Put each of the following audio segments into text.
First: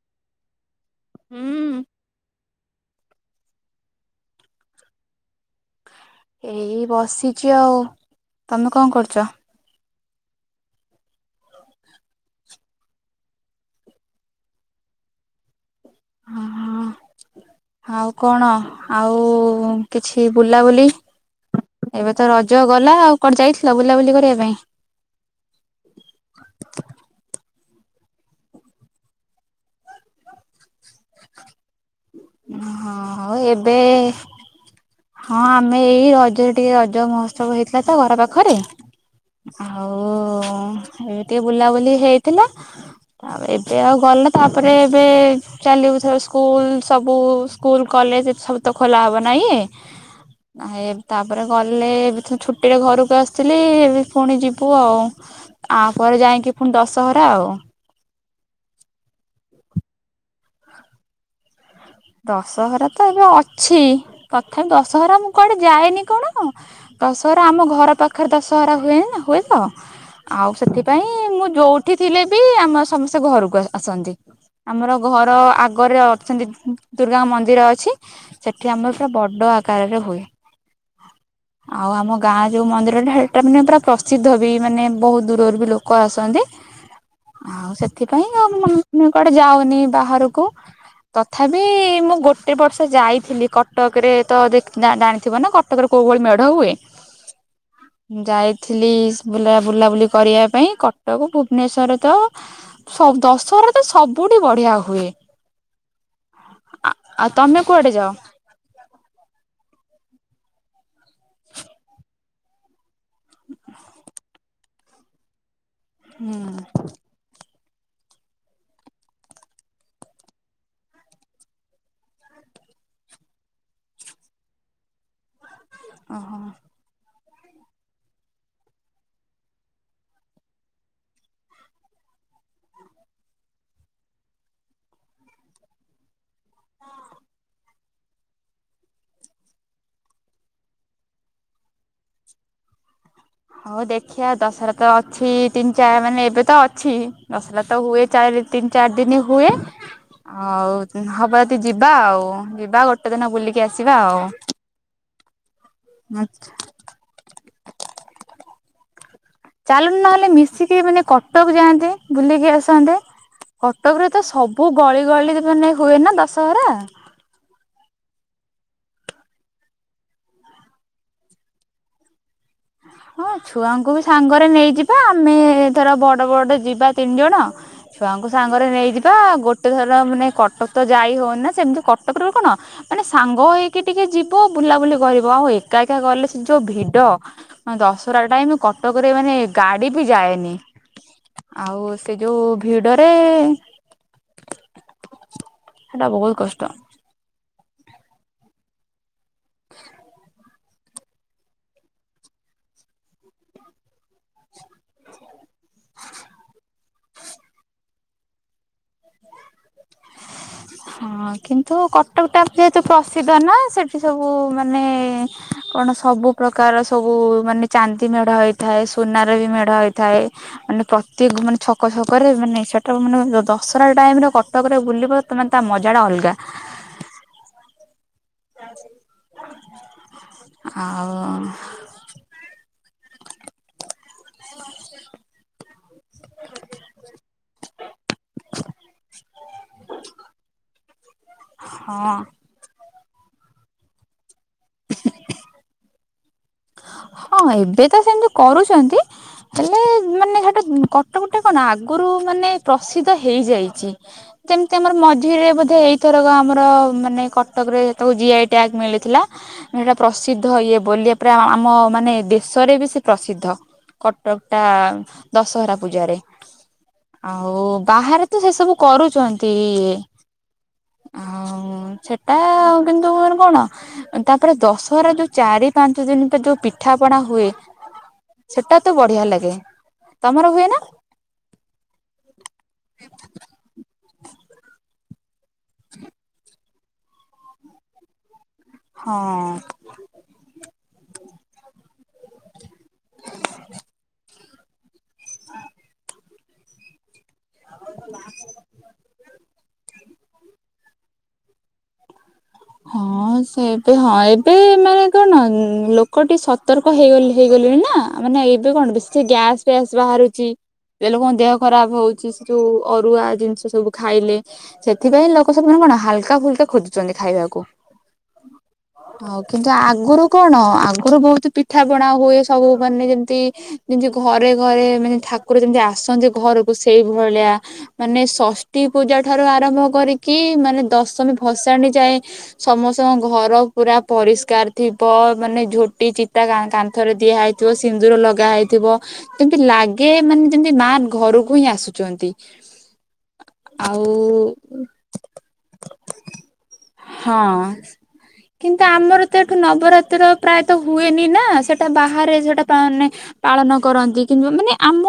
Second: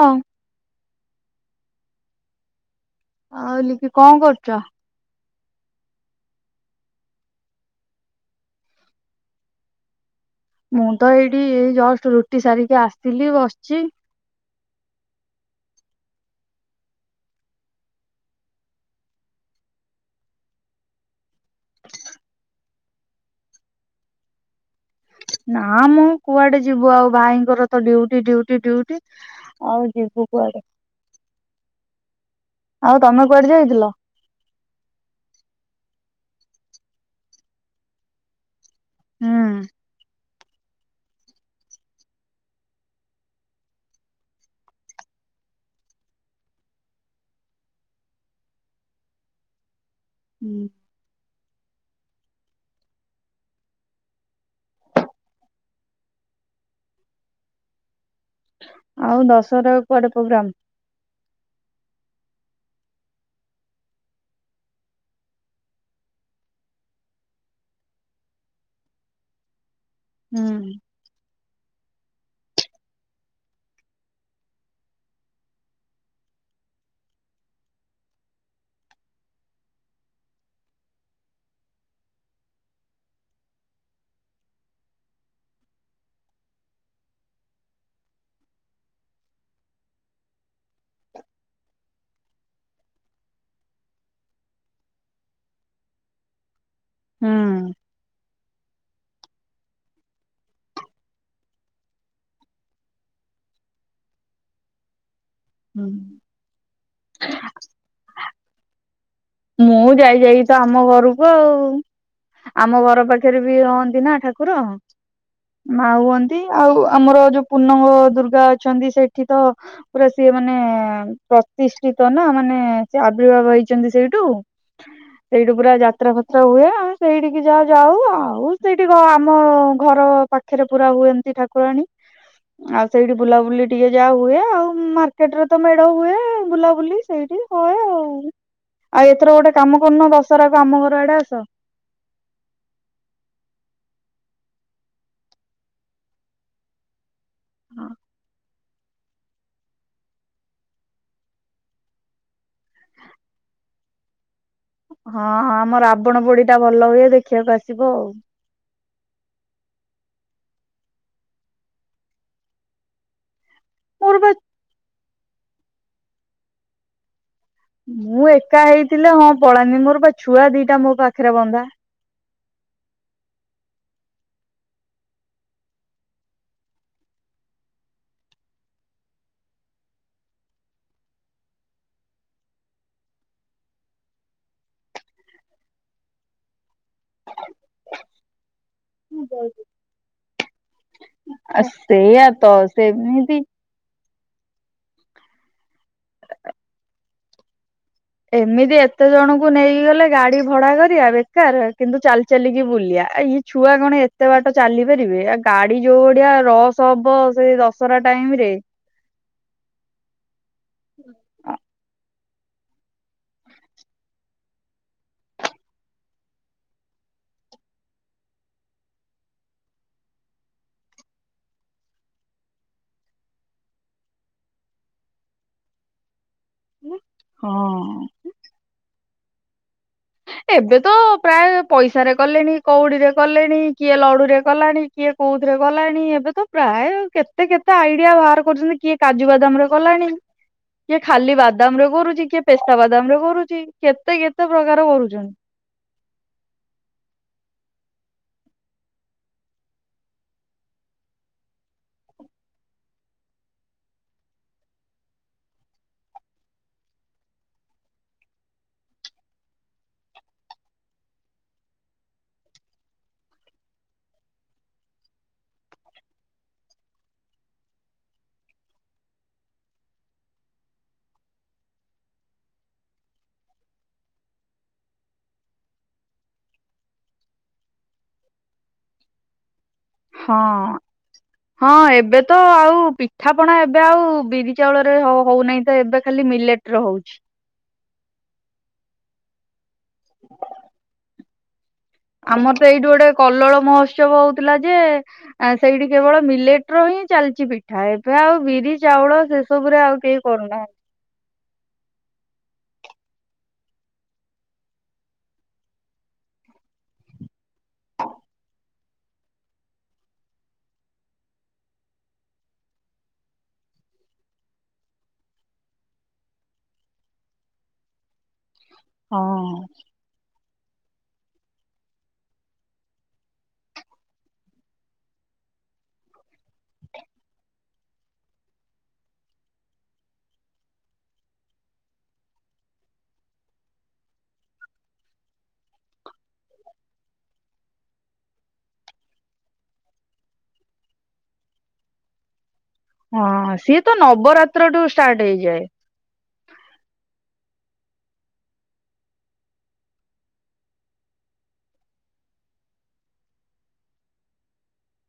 ହଁ। ହୁଁ। ଆଉ ଲିପି କଣ କରୁଛ? ଏଇ ବସିଛି ଆଉ ତମେ କଣ କରୁଛ? ମୁଁ ତ ଏଇଠି ଏଇ ଜଷ୍ଟ ରୁଟି ସାରିକି ଆସିଲି ବସିଛି। ହ-ହଁ। ଆଉ କଣ ଆଉ କିଛି ବୁଲାବୁଲି? ଏବେ ତ ରଜ ଗଲା ଆଉ କଣ ଯାଇଥିଲ ବୁଲାବୁଲି କରିବା ପାଇଁ। ନା ମୁଁ କୁଆଡେ ଯିବୁ ଆଉ ଭାଇଙ୍କର ତ ଡିଉଟି-ଡିଉଟି-ଡିଉଟି ଆଉ ଯିବୁ କୁଆଡେ। ଆଉ ତମେ ହଁଉ କୁଆଡେ ଏବେ ଯାଇଥିଲ? ହଁ ଆମେ ଏଇ ରଜ ଟିକେ ରଜ ମହୋତ୍ସବ ହେଇଥିଲା ତ ଘର ପାଖରେ ହୁଁ। ଆଉ ହ ଏବେ ଟିକେ ବୁଲାବୁଲି ହେଇଥିଲା ତାପରେ ଏବେ ଆଉ ଗଲା ତାପରେ ଏବେ ଚାଲିବୁ ସ୍କୁଲ ସବୁ ସ୍କୁଲ କଲେଜ ଏ ସବୁ ତ ଖୋଲା ହବ ନାଇଁ ହୁଁ। ତା ତାପରେ ଗଲେ ଏବେ ତ ଛୁଟିରେ ଘରକୁ ଆସିଥିଲି ଏ ପୁଣି ଯିବୁ ଆଉ ତାପରେ ଯା କାହିଁକି ପୁଣି ଦଶହରା ଆଉ। ଆଉ ଦଶହରା କୁଆଡେ ପ୍ରୋଗ୍ରାମ? ଦଶହରା ତ ଏବେ ଅଛି ତଥାପି ଦଶହରା ମୁଁ କୁଆଡେ ଯାଏନି କଣ ଦଶହରା ଆମ ଘର ପାଖରେ ଦଶହରା ହୁଏ-ହୁଏ ତ ଆଉ ହୁଁ। ସେଥିପାଇଁ ମୁଁ ଯୋଉଠି ଥିଲେ ବି ଆମ ସମସ୍ତେ ଘରକୁ ଆ-ଆସନ୍ତି। ଆମର ଘର ଆଗରେ ଅଛନ୍ତି ଦୁର୍ଗା ମନ୍ଦିର ଅଛି ସେଠି ଆମର ପୁରା ବଡ଼ ଆକାରରେ ହୁଏ। ଆଉ ଆମ ଗାଁ ଯୋଉ ମନ୍ଦିରଟା ସେଟା ମାନେ ପୁରା ପ୍ରସିଦ୍ଧ ବି ମାନେ ବହୁତ ଦୂରରୁ ବି ଲୋକ ଆସନ୍ତି ଆଉ ସେଥିପାଇଁ ଆ ମୁଁ ବି କୁଆଡେ ଯାଉନି ବାହାରକୁ ତଥାପି ମୁଁ ଗୋଟେ ବର୍ଷ ଯାଇଥିଲି କଟକରେ ତ ଦେଖ ଜା-ଜାଣିଥିବ ନା କଟକରେ କୋଉ ଭଳି ମେଢ ହୁଏ। ହୁଁ। ଯାଇଥିଲି ବୁଲା ବୁଲାବୁଲି କରିବା ପାଇଁ, କଟକ ଭୁବନେଶ୍ୱର ତ ସବ ଦଶହରା ତ ସବୁଠି ବଢିଆ ହୁଏ। ହୁଁ। ଆ-ଆଉ ତମେ କୁଆଡେ ଯାଅ? ମୁଁ ଯାଇଯାଇକି ତ ଆମ ଘରକୁ ଆଉ। ଆମ ଘର ପାଖରେ ବି ହୁଅନ୍ତି ନା ଠାକୁର। ମା ହୁଁ ହୁଅନ୍ତି ଆଉ ଆମର ଯୋଉ ପୂର୍ଣ୍ଣଙ୍ଗ ଦୁର୍ଗା ଅଛନ୍ତି ସେଠି ତ ପୁରା ସିଏ ମାନେ ପ୍ରତିଷ୍ଠିତ ନା ମାନେ ମାନ ସେ ଆବିର୍ଭାବ ହେଇଛନ୍ତି ସେଇଠୁ-ସେଇଠୁ ପୁରା ଯାତ୍ରା ଓହୋ। ଫାତ୍ରା ହୁଏ ଆଉ ସେଇଠି ଯା-ଯାଉ ଆଉ ସେଇଠିକି ଆମ ଘର ପାଖରେ ପୁରା ହୁଏ ଏମତି ଠାକୁରାଣୀ। ଆଉ ସେଇଠି ବୁଲାବୁଲି ଟିକେ ଯାହା ହୁଏ ଆଉ ମାର୍କେଟରେ ତ ମେଢ ହୁଏ ବୁଲାବୁଲି ସେଇଠି [unintelligible] ହୋଏ ଆଉ। ଆଉ ଏଥର ଗୋଟେ କାମ କରୁନ ଦଶହରାକୁ ଆମ ଘର ଆଡେ ଆସ। ହଉ ଦେଖିଆ ଦଶହରା ତ ଅଛି ତିନି ଚାର ମାନେ ଏବେ ତ ଅଛି ଦଶରା ତ ହଁ ହୁଏ ଚାରି ତିନି ଚାରି ଦିନ ହୁଏ ହଉ ହବ ଯଦି ଯିବା ଆଉ, ଯିବା ଗୋଟେ ଦିନ ବୁଲିକି ଆସିବା ଆଉ। ହଁଁ ଆମ ରାବଣ ପୋଡି ଟା ଭଲ ହୁଏ ଦେଖିବାକୁ ଆସିବ ଉ। ଚାଲୁନୁ ନହେଲେ ମିଶିକି ମାନେ କଟକ ଯାଆନ୍ତେ, ବୁଲିକି ଆସନ୍ତେ। କଟକରେ ମୋର ତ ବା ସବୁ ଗଳି ଗଳି ମାନେ ହୁଏ ନା ଦଶହରା। ମୁଁ ଏକା ହେଇଥିଲେ ହଁ ପଳାନ୍ତି। ମୋର ବା ଛୁଆ ଦିଟା ମୋ ପାଖରେ ବନ୍ଧା। ହଁ ଛୁଆଙ୍କୁ ବି ସାଙ୍ଗରେ ନେଇଯିବା, ଆମେ ଧର ବଡ ବଡ ଯିବା ତିନି ଜଣ ଛୁଆଙ୍କୁ ସାଙ୍ଗରେ ନେଇଯିବା, ଗୋଟେ ଥର ମାନେ କଟକ ତ ଯାଇ ହଉନି ନା, ସେମିତି କଟକରେ କଣ ମାନେ ସାଙ୍ଗ ହେଇକି ଟିକେ ଯିବ ବୁଲାବୁଲି କରିବ ଆଉ ଏକା ଏକା ଗଲେ ସେ ଯୋଉ ଭିଡ ଦଶରା ଟାଇମ କଟକରେ ମାନେ ଗାଡି ବି ଯାଏନି। ଆ ଆଉ ସେ ସେଇଆ ଯୋଉ ତ ଭିଡରେ ସେମିତି ସେଟା ବହୁତ କଷ୍ଟ। ଏମିତି ଏତେ ଜଣଙ୍କୁ ନେଇକି ଗଲେ ଗାଡି ଭଡା କରିଆ ବେକାର କିନ୍ତୁ ଚାଲି ଚାଲିକି ବୁଲିଆ। ଆ ଇ ଛୁଆ କଣ ଏତେ ବାଟ ଚାଲିପାରିବେ? ଆ ଗାଡି ଯୋଉ ଭଡିଆ ରସ ହବ ସେଇ ଦଶହରା ଟାଇମରେ ହଁ କିନ୍ତୁ କଟ କଟକ ଟା ଯେହେତୁ ପ୍ରସିଦ୍ଧ ନା ସେଠି ସବୁ ମାନେ କଣ ସବୁ ପ୍ରକାର ସବୁ ସବୁ ମାନେ ଚାନ୍ଦି ମେଢ ହେଇଥାଏ, ସୁନାର ବି ମେଢ ହେଇଥାଏ, ମାନେ ପ୍ରତି କୁ ମାନେ ଛକ ଛକ କରେ ମାନେ ସେଟା ମାନେ ଦଶରା ଟାଇମର କଟକରେ ବୁଲିବା ତ ତାମାନେ ମଜା ଟା ଅଲଗା। ହଁ। ଏବେ ତ ଆଉ ପ୍ରାୟ ପଇସାରେ କଲେଣି କଉଡିରେ କଲେଣି କିଏ ଲଡୁରେ କଲାଣି କିଏ କୋଉଥିରେ କଲାଣି। ଣି ଏବେ ତ ପ୍ରାୟ କେତେ କେତେ ଆଇଡିଆ ବାହାର କରୁଛନ୍ତି କିଏ କାଜୁ ବାଦାମର କଲାଣି କିଏ ଖାଲି ବାଦମରେ ହଁ କରୁଛି କିଏ ପେସ୍ତାବାଦା ବାଦାମରେ କରୁଛି କେତେ କେତେ ପ୍ରକାର କରୁଛନ୍ତି । ହଁ ଏବେ ତ ସେମିତି କରୁଛନ୍ତି ହେଲେ ମାନେ ହେଟା କଟମଟେ କଣ ଆଗରୁ ମାନେ ପ୍ରସିଦ୍ଧ ହେଇଯାଇଛି ଯେମିତି ଆମର ମଝିରେ ବେ ଏଇଥର ଆମର ମାନେ କଟକ ରେ ତାକୁ ଜିଆଇ ଟ୍ୟାଗ ମିଳିଥିଲା ସେଟା ପ୍ରସିଦ୍ଧ ଇଏ ବୋଲି ପ ଆମ ମାନେ ଦେଶରେ ବି ସେ ପ୍ରସିଦ୍ଧ କଟକ ଟା ଦଶହରା ପୂଜାରେ। ଆଉ ବାହାରେ ତ ସେ ସବୁ କରୁଛନ୍ତି। ହ ସେଟା କିନ୍ତୁ କଣ ତାପରେ ଦଶହରା ଯୋଉ ଚାରି ଚାରି ପାଞ୍ଚ ଦିନ ତ ଯୋଉ ପିଠା ପଣା ହୁଏ ସେଟା ତ ବଢିଆ ଲାଗେ। ତମର ହୁଏ ନା ହଁ-ହଁ, ଏବେ ତ ଆଉ ପିଠାପଣା ଏବେ ଆଉ ବିରି ଚାଉଳରେ ହଉନାହିଁ ତ ଏବେ ଖାଲି ମିଲେଟରେ ହଉଛି। ହଁ। [unintelligible] ଆମର ତ ଏଇଠି ଗୋଟେ କଲଳ ମହୋତ୍ସବ ହଉଥିଲା ଯେ ସେଇଠି କେବଳ ମିଲେଟ୍ ର ହିଁ ଚାଲି କିଛି ପିଠା ଏବେ ଆଉ ବିରି ଚାଉଳ ସେ ସବୁରେ ଆଉ କେହି କରୁନାହାନ୍ତି। ହଁ ସେବେ ହଁ ଏବେ ମାନେ କଣ ଲୋକ ଟେ ସତର୍କ ହେଇଗ- ହେଇଗଲେ। [unintelligible] ନା ମାନେ ଏବେ କଣ ବେଶି ଗ୍ୟାସ ଫ୍ୟାସ୍ ବାହାରୁଛି ଏ ଲୋକଙ୍କ ଦେହ ଖରାପ ହଉଛି ସେ ଯୋଉ ଅରୁଆ ଜିନିଷ ସବୁ ଖାଇଲେ ସେଥିପାଇଁ ଲୋକ ସ କଣ ହାଲକା ଫୁଲକା ଖୋଜୁଛନ୍ତି ଖାଇବାକୁ ହଉ ହଁ। କିନ୍ତୁ ଆଗରୁ କଣ? ଆଗରୁ ବହୁତ ପିଠା ପଣା ହୁଏ ସବୁ ମାନେ ଯେମିତି- ଯେମତି ଘରେ-ଘରେ ମାନେ ଠାକୁର ଯେମତି ଆସନ୍ତି ଘରକୁ ସେଇଭଳିଆ ମାନେ ଷଷ୍ଠୀ ପୂଜା ଠାରୁ ଆରମ୍ଭ କରିକି ମାନେ ଦଶମୀ ଭସାଣି ଯାଏ ସମସ୍ତଙ୍କ ଘର ପୁରା ପରିଷ୍କାର ଥିବ ମାନେ ଝୋଟି ଚିତା କାନ୍ଥରେ ଦିଆ ହେଇଥିବ ସିନ୍ଦୁର ଲଗା ହେଇଥିବ, ଯେମତି ଲାଗେ ମାନେ ଯେମିତି ମା ଘରକୁ ହିଁ ଆସୁଛନ୍ତି। ହଁ, ସିଏ ଆଉ ତ ନବରାତ୍ର ଠୁ ଷ୍ଟାର୍ଟ ହେଇଯାଏ। ହଁ। କିନ୍ତୁ ଆମର ତ ଏଠୁ ନବରାତ୍ର ପ୍ରାୟତଃ ହୁଏନି ନା ସେଟା ବାହାରେ ସେଟା ବାହାରେ ପା ପାଳନ କରନ୍ତି କିମ୍ବା ମାନେ ଆମ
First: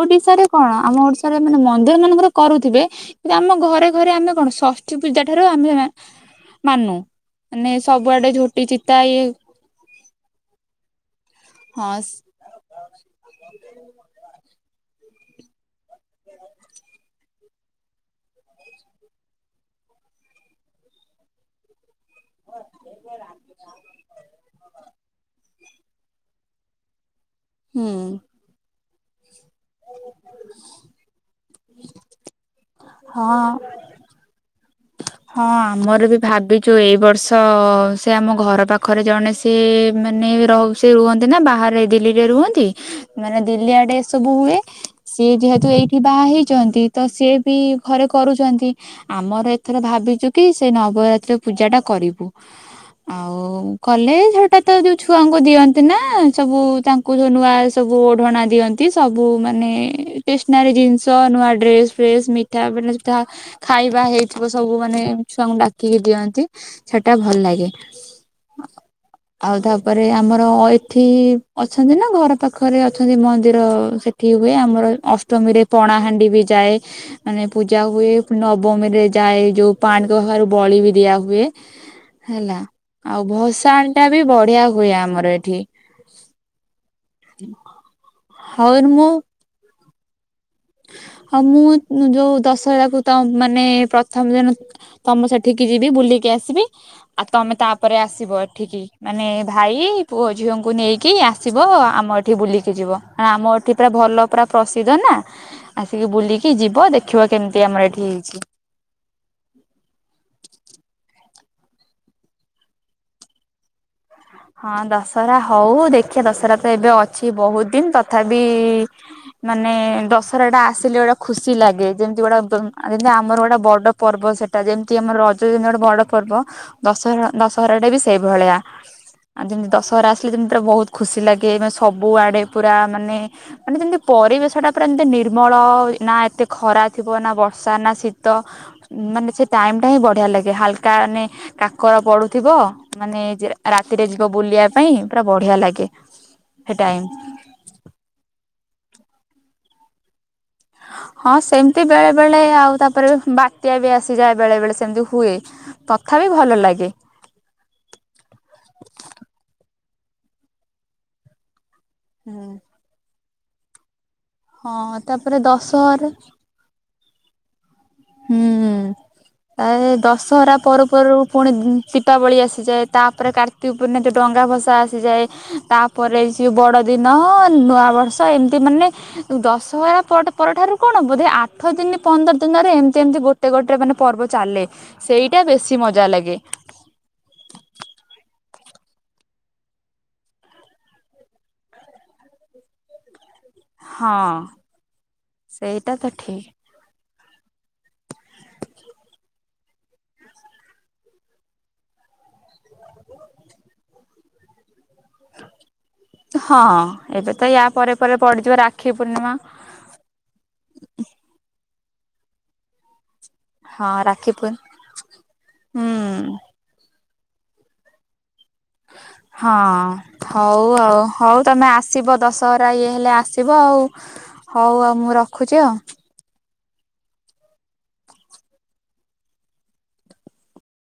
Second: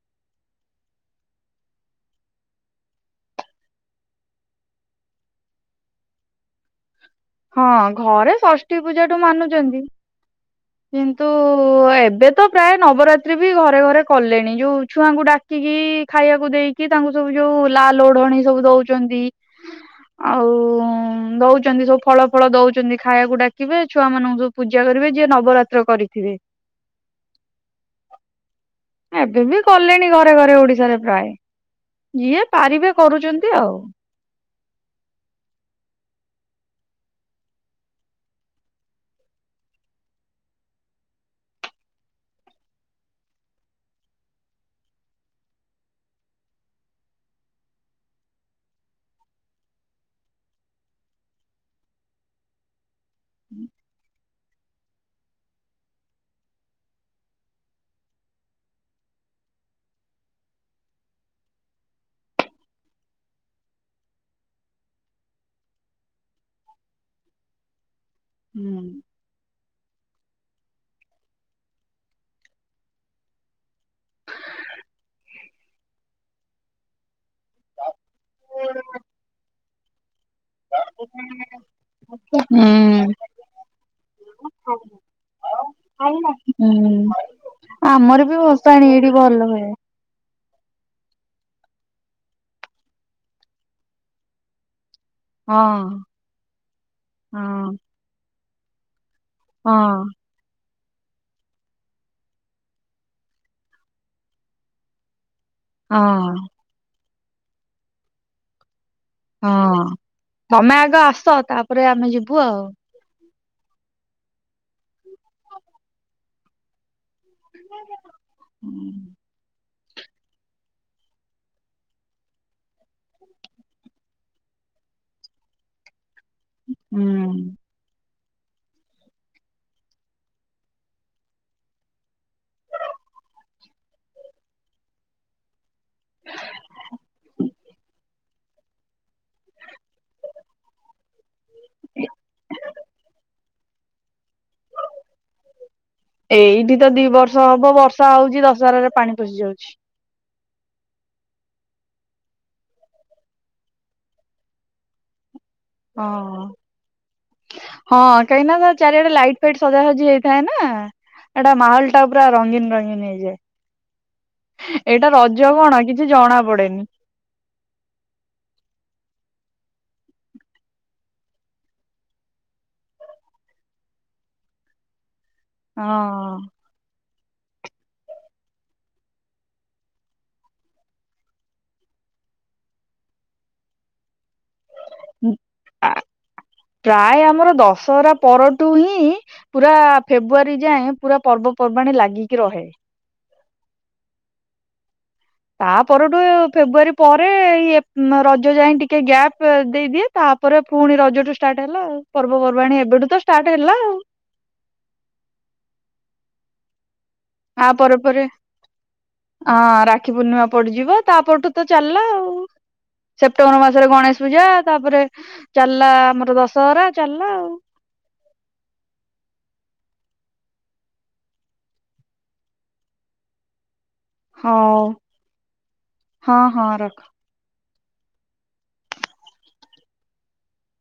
ଓଡିଶାରେ କଣ ଆମ ଓଡିଶାରେ ମାନେ ମନ୍ଦିର ମାନଙ୍କର କରୁ ଥିବେ ।କିନ୍ତୁ ଆମ ଘରେ ଘରେ ଆମେ କଣ ଷଷ୍ଠୀ ପୂଜା ଠାରୁ ଆମେ ମାନୁ। ହଁ, ମାନେ ସବୁଆଡେ ଘରେ ଝୋଟି ଷଷ୍ଠୀ ଚିତା ପୂଜାଠୁ ଇଏ ମାନୁଛନ୍ତି। କିନ୍ତୁ ହଁ ଏବେ ତ ପ୍ରାୟ ନବରାତ୍ରି ବି ଘରେ ଘରେ କଲେଣି ଯୋଉ ଛୁଆଙ୍କୁ ଡାକିକି ଖାଇବାକୁ ଦେଇକି ତାଙ୍କୁ ସବୁ ଯୋଉ ଲା ଲଢଣୀ ସବୁ ଆଉ ଦଉଛନ୍ତିୁ, ଆଉ ନଉଛନ୍ତି ଫଳ ଫଳ ଦଉଛନ୍ତି ଖାଇବାକୁ ଡାକିବେ ଛୁଆ ମାନଙ୍କୁ ସ ପୂଜା କରିବେ ଯିଏ ନ ନବରାତ୍ର କରିଥିବେ। ହୁଁ। ଏବେ ବି କଲେଣି ଘରେ ଘରେ ଓଡିଶାରେ ପ୍ରାୟ ଯିଏ ପାରିବେ କରୁଛନ୍ତି ହଁ ଆଉ। ହଁ ଆମର ବି ଭାବିଛୁ ଏଇ ବର୍ଷ ସେ ଆମ ଘର ପାଖରେ ଜଣେ ସିଏ ମାନେ ରହୁ ସେ ରୁହନ୍ତି ନା ବାହାରେ ଦିଲ୍ଲୀରେ ରୁହନ୍ତି ମାନେ ଦିଲ୍ଲୀ ଆଡେ ଏ ସବୁ ହୁଏ ସିଏ ଯେହେତୁ ଏଇଠି ବାହା ହେଇଛନ୍ତି ତ ସିଏ ବି ଘରେ କରୁଛନ୍ତି ଆମର ଥରେ ଭାବିଛୁ କି ସେ ନବରାତ୍ରି ପୂଜା ଟା କରିବୁ ଆଉ କଲେ ହଟାତ୍ ତ ଯୋଉ ଛୁଆଙ୍କୁ ଦିଅନ୍ତି ନା ସବୁ ତାଙ୍କୁ ଯ ନୂଆ ସବୁ ଓଢଣା ଦିଅନ୍ତି, ସବୁ ମାନେ ଟ୍ରେସନାରୀ ଜିନିଷ, ନୂଆ ଡ୍ରେସ୍ ଫେସ୍, ମିଠା ଯାହା ଖାଇବା ହେଇ ସବୁ ମାନେ ଛୁଆଙ୍କୁ ଡାକିକି ଦିଅନ୍ତି ସେଟା ଭଲ ଲାଗେ। ହୁଁ। ତା ପରେ ଆମର ଏଠି ଅଛନ୍ତି ନା ଘର ପାଖରେ ଅଛନ୍ତି ମନ୍ଦିର ସେଠି ହୁଏ ଆମର ଅଷ୍ଟମୀରେ ପଣାହାାଣ୍ଡି ବି ଯାଏ ମାନେ ପୂଜା ହୁଏ ନବମୀ ରେ ଯାଏ ଯୋଉ ପାଣିକଖାରରୁ ବଳି ବି ଦିଆ ହୁଏ ହେଲା ହୁଁ। ଆଉ ଭସାଣ ଟା ବି ବଢିଆ ହୁଏ ଆମର ଏଠି। ହୁଁ ଆମର ବି ଭସାଣି ଏଇଠି ଭଲ ହୁଏ। ହଁ ମୁଁ ଯୋଉ ଦଶହରାକୁ ତ ମାନେ ପ୍ରଥମ ଦିନ ତମେ ହଁ ସେଠିକି ଯିବି ବୁଲିକି ଆସିବି । ଆଉ ତମେ ହଁ ତାପରେ ଆସିବ ଏଠିକି । ମାନେ ହଁ ଭାଇ ପୁଅ ଝିଅଙ୍କୁ ନେଇକି କି ଆସିବ ଆମ ଏଠି ବୁଲିକି ଯିବ । ଆମ ଏଠି ପୁରା ଭଲ ପୁରା ପ୍ରସିଦ୍ଧ ନା ଆସିକି ହଁ। ବୁଲିକି ଯିବ ଦେଖିବା କେମିତି ଆମର ଏଠି ହେଇଛି । ହଁ ତମେ ଆଗ ଆସ ତାପରେ ଆମେ ଯିବୁ ଆଉ । ହଁ ଦଶହରା ହଉ ଦେଖିବା ଦଶହରା ତ ଏବେ ଅ ଅଛି ବହୁତ ଦିନ ତଥାପି ମାନେ ମାନେ ଦଶରା ଟା ଆସିଲେ ଗୋଟେ ଖୁସି ଲାଗେ ଯେମିତି ଗୋଟା ଯେମିତି ଆମର ଗୋଟେ ବଡ ପର୍ବ ସେଟା ଯେମିତି ଆମର ରଜ ଯେମିତି ଗୋଟେ ବଡ ପର୍ବ ଦଶହରା ହୁଁ। ଦଶହରାଟା ବି ସେଇଭଳିଆ। ଆଉ ଯେମିତି ଦଶହରା ଆସିଲେ ଯେମିତି ତାର ବହୁତ ଖୁସି ଲାଗେ ସବୁ ଆଡେ ପୁରା ମାନେ ମାନେ ଯେମିତି ପରିବେଶଟା ପୁରା ଏମତି ନିର୍ମଳ ନା ଏତେ ଖରା ଥିବ ନା ବର୍ଷା ନା ଶୀ ତ ମାନେ ସେ ଟାଇମ ଟା ହିଁ ବଢିଆ ଲାଗେ ହାଲକା ମାନେ କାକର ପଡୁଥିବ ମାନେ ରାତିରେ ବୁଲିବା ପାଇଁ ପୁରା ବଢିଆ ଲାଗେ ସେ ଏଇଠି ତ ଟାଇମ ଦି ବର୍ଷ ହବ ବର୍ଷା ହଉଛି ଦଶହରାରେ ପାଣି ପଶି ଯାଉଛି । ହଁ ସେମତି ବେଳେ ବେଳେ ଆଉ ତାପରେ ବାତ୍ୟା ବି ଆସିଯାଏ ବେଳେ ବେଳେ ସେମତି ହୁଏ । ହଁ ହଁ କାହିଁ ନା ତ ଚାରିଆଡେ ଲାଇଟ ଫାଇ ସଜା ହଜି ହେଇଥାଏ ନା ଏଟା ମାହୋଲ ଟା ପୁରା ରଙ୍ଗୀନ ରଙ୍ଗୀନ ହେଇଯାଏ । ହଁ ଏଇଟା ତାପରେ ରଜ କଣ କିଛି ଦଶହରା ଜଣା ପଡେନି । ହୁଁ । ତା ଦଶହରା ପର୍ବରୁ ପୁଣି ଦୀପାବଳି ଆସିଯାଏ ତାପରେ କାର୍ତ୍ତି ପୂର୍ଣ୍ ଡଙ୍ଗା ଟଙ୍ଗା ଭସା ଆସିଯାଏ ତାପରେ ହଁ ବଡ ଦିନ ନ ନୂଆ ବର୍ଷ ଏମତି ମାନେ ଦଶହରା ପରଠାରୁ କଣ ବୋଧେ ଆଠ ଦିନ ପନ୍ଦର ଦିନରେ ଏମିତି ଏମିତି ଗୋଟେ ଗୋଟେ ମାନେ ପର୍ବ ଚାଲେ । ପ୍ରାୟ ଆମର ଦଶହରା ପର ତୁ ହିଁ ପୁରା ଫେବୃଆାରୀ ଯାଏଁ ପୁରା ପର୍ବପର୍ବାଣୀ ଲାଗିକି ରହେ । ହଁ । ତା ପରଠୁ ଫେବୃଆରୀ ପରେ ରଜ ଯାଇ ଟିକେ ଗ୍ୟାପ ଦେଇଦିଏ ତାପରେ ପୁଣି ରଜଠୁ ଷ୍ଟାର୍ଟ ହେଲା ଆଉ ପର୍ବପର୍ବାଣୀ। ଏବେଠୁ ତ ଷ୍ଟାର୍ଟ ହେଲା ଆଉ । ହଁ ହଁ। ତା ପରେ ପରେ ପୂର୍ଣ୍ଣିମା ହଁ ରାକ୍ଷୀ ପୂର୍ଣ୍ଣିମା ପଡିଯିବ ତାପରଠୁ ତ ଚାଲିଲା ଆଉ । ସେପ୍ଟେମ୍ବର ମାସରେ ହଁ ଗଣେଶ ରାକ୍ଷୀ ପୂଜା ପୂର୍ଣ୍ଣିମା ତାପରେ ଚାଲିଲା ଆମର ହୁଁ। ଦଶହରା । ଚାଲ୍ଳା ଆଉ । ହଁ ହଉ ଆଉ ହଉ ତମେ ଆସିବ ଦଶହରା ଇଏ ହେଲେ ଆସିବ ଆଉ । ହଉ ଆଉ ମୁଁ ରଖୁଛି ଆଉ । ହଁ ହଁ ରଖ ।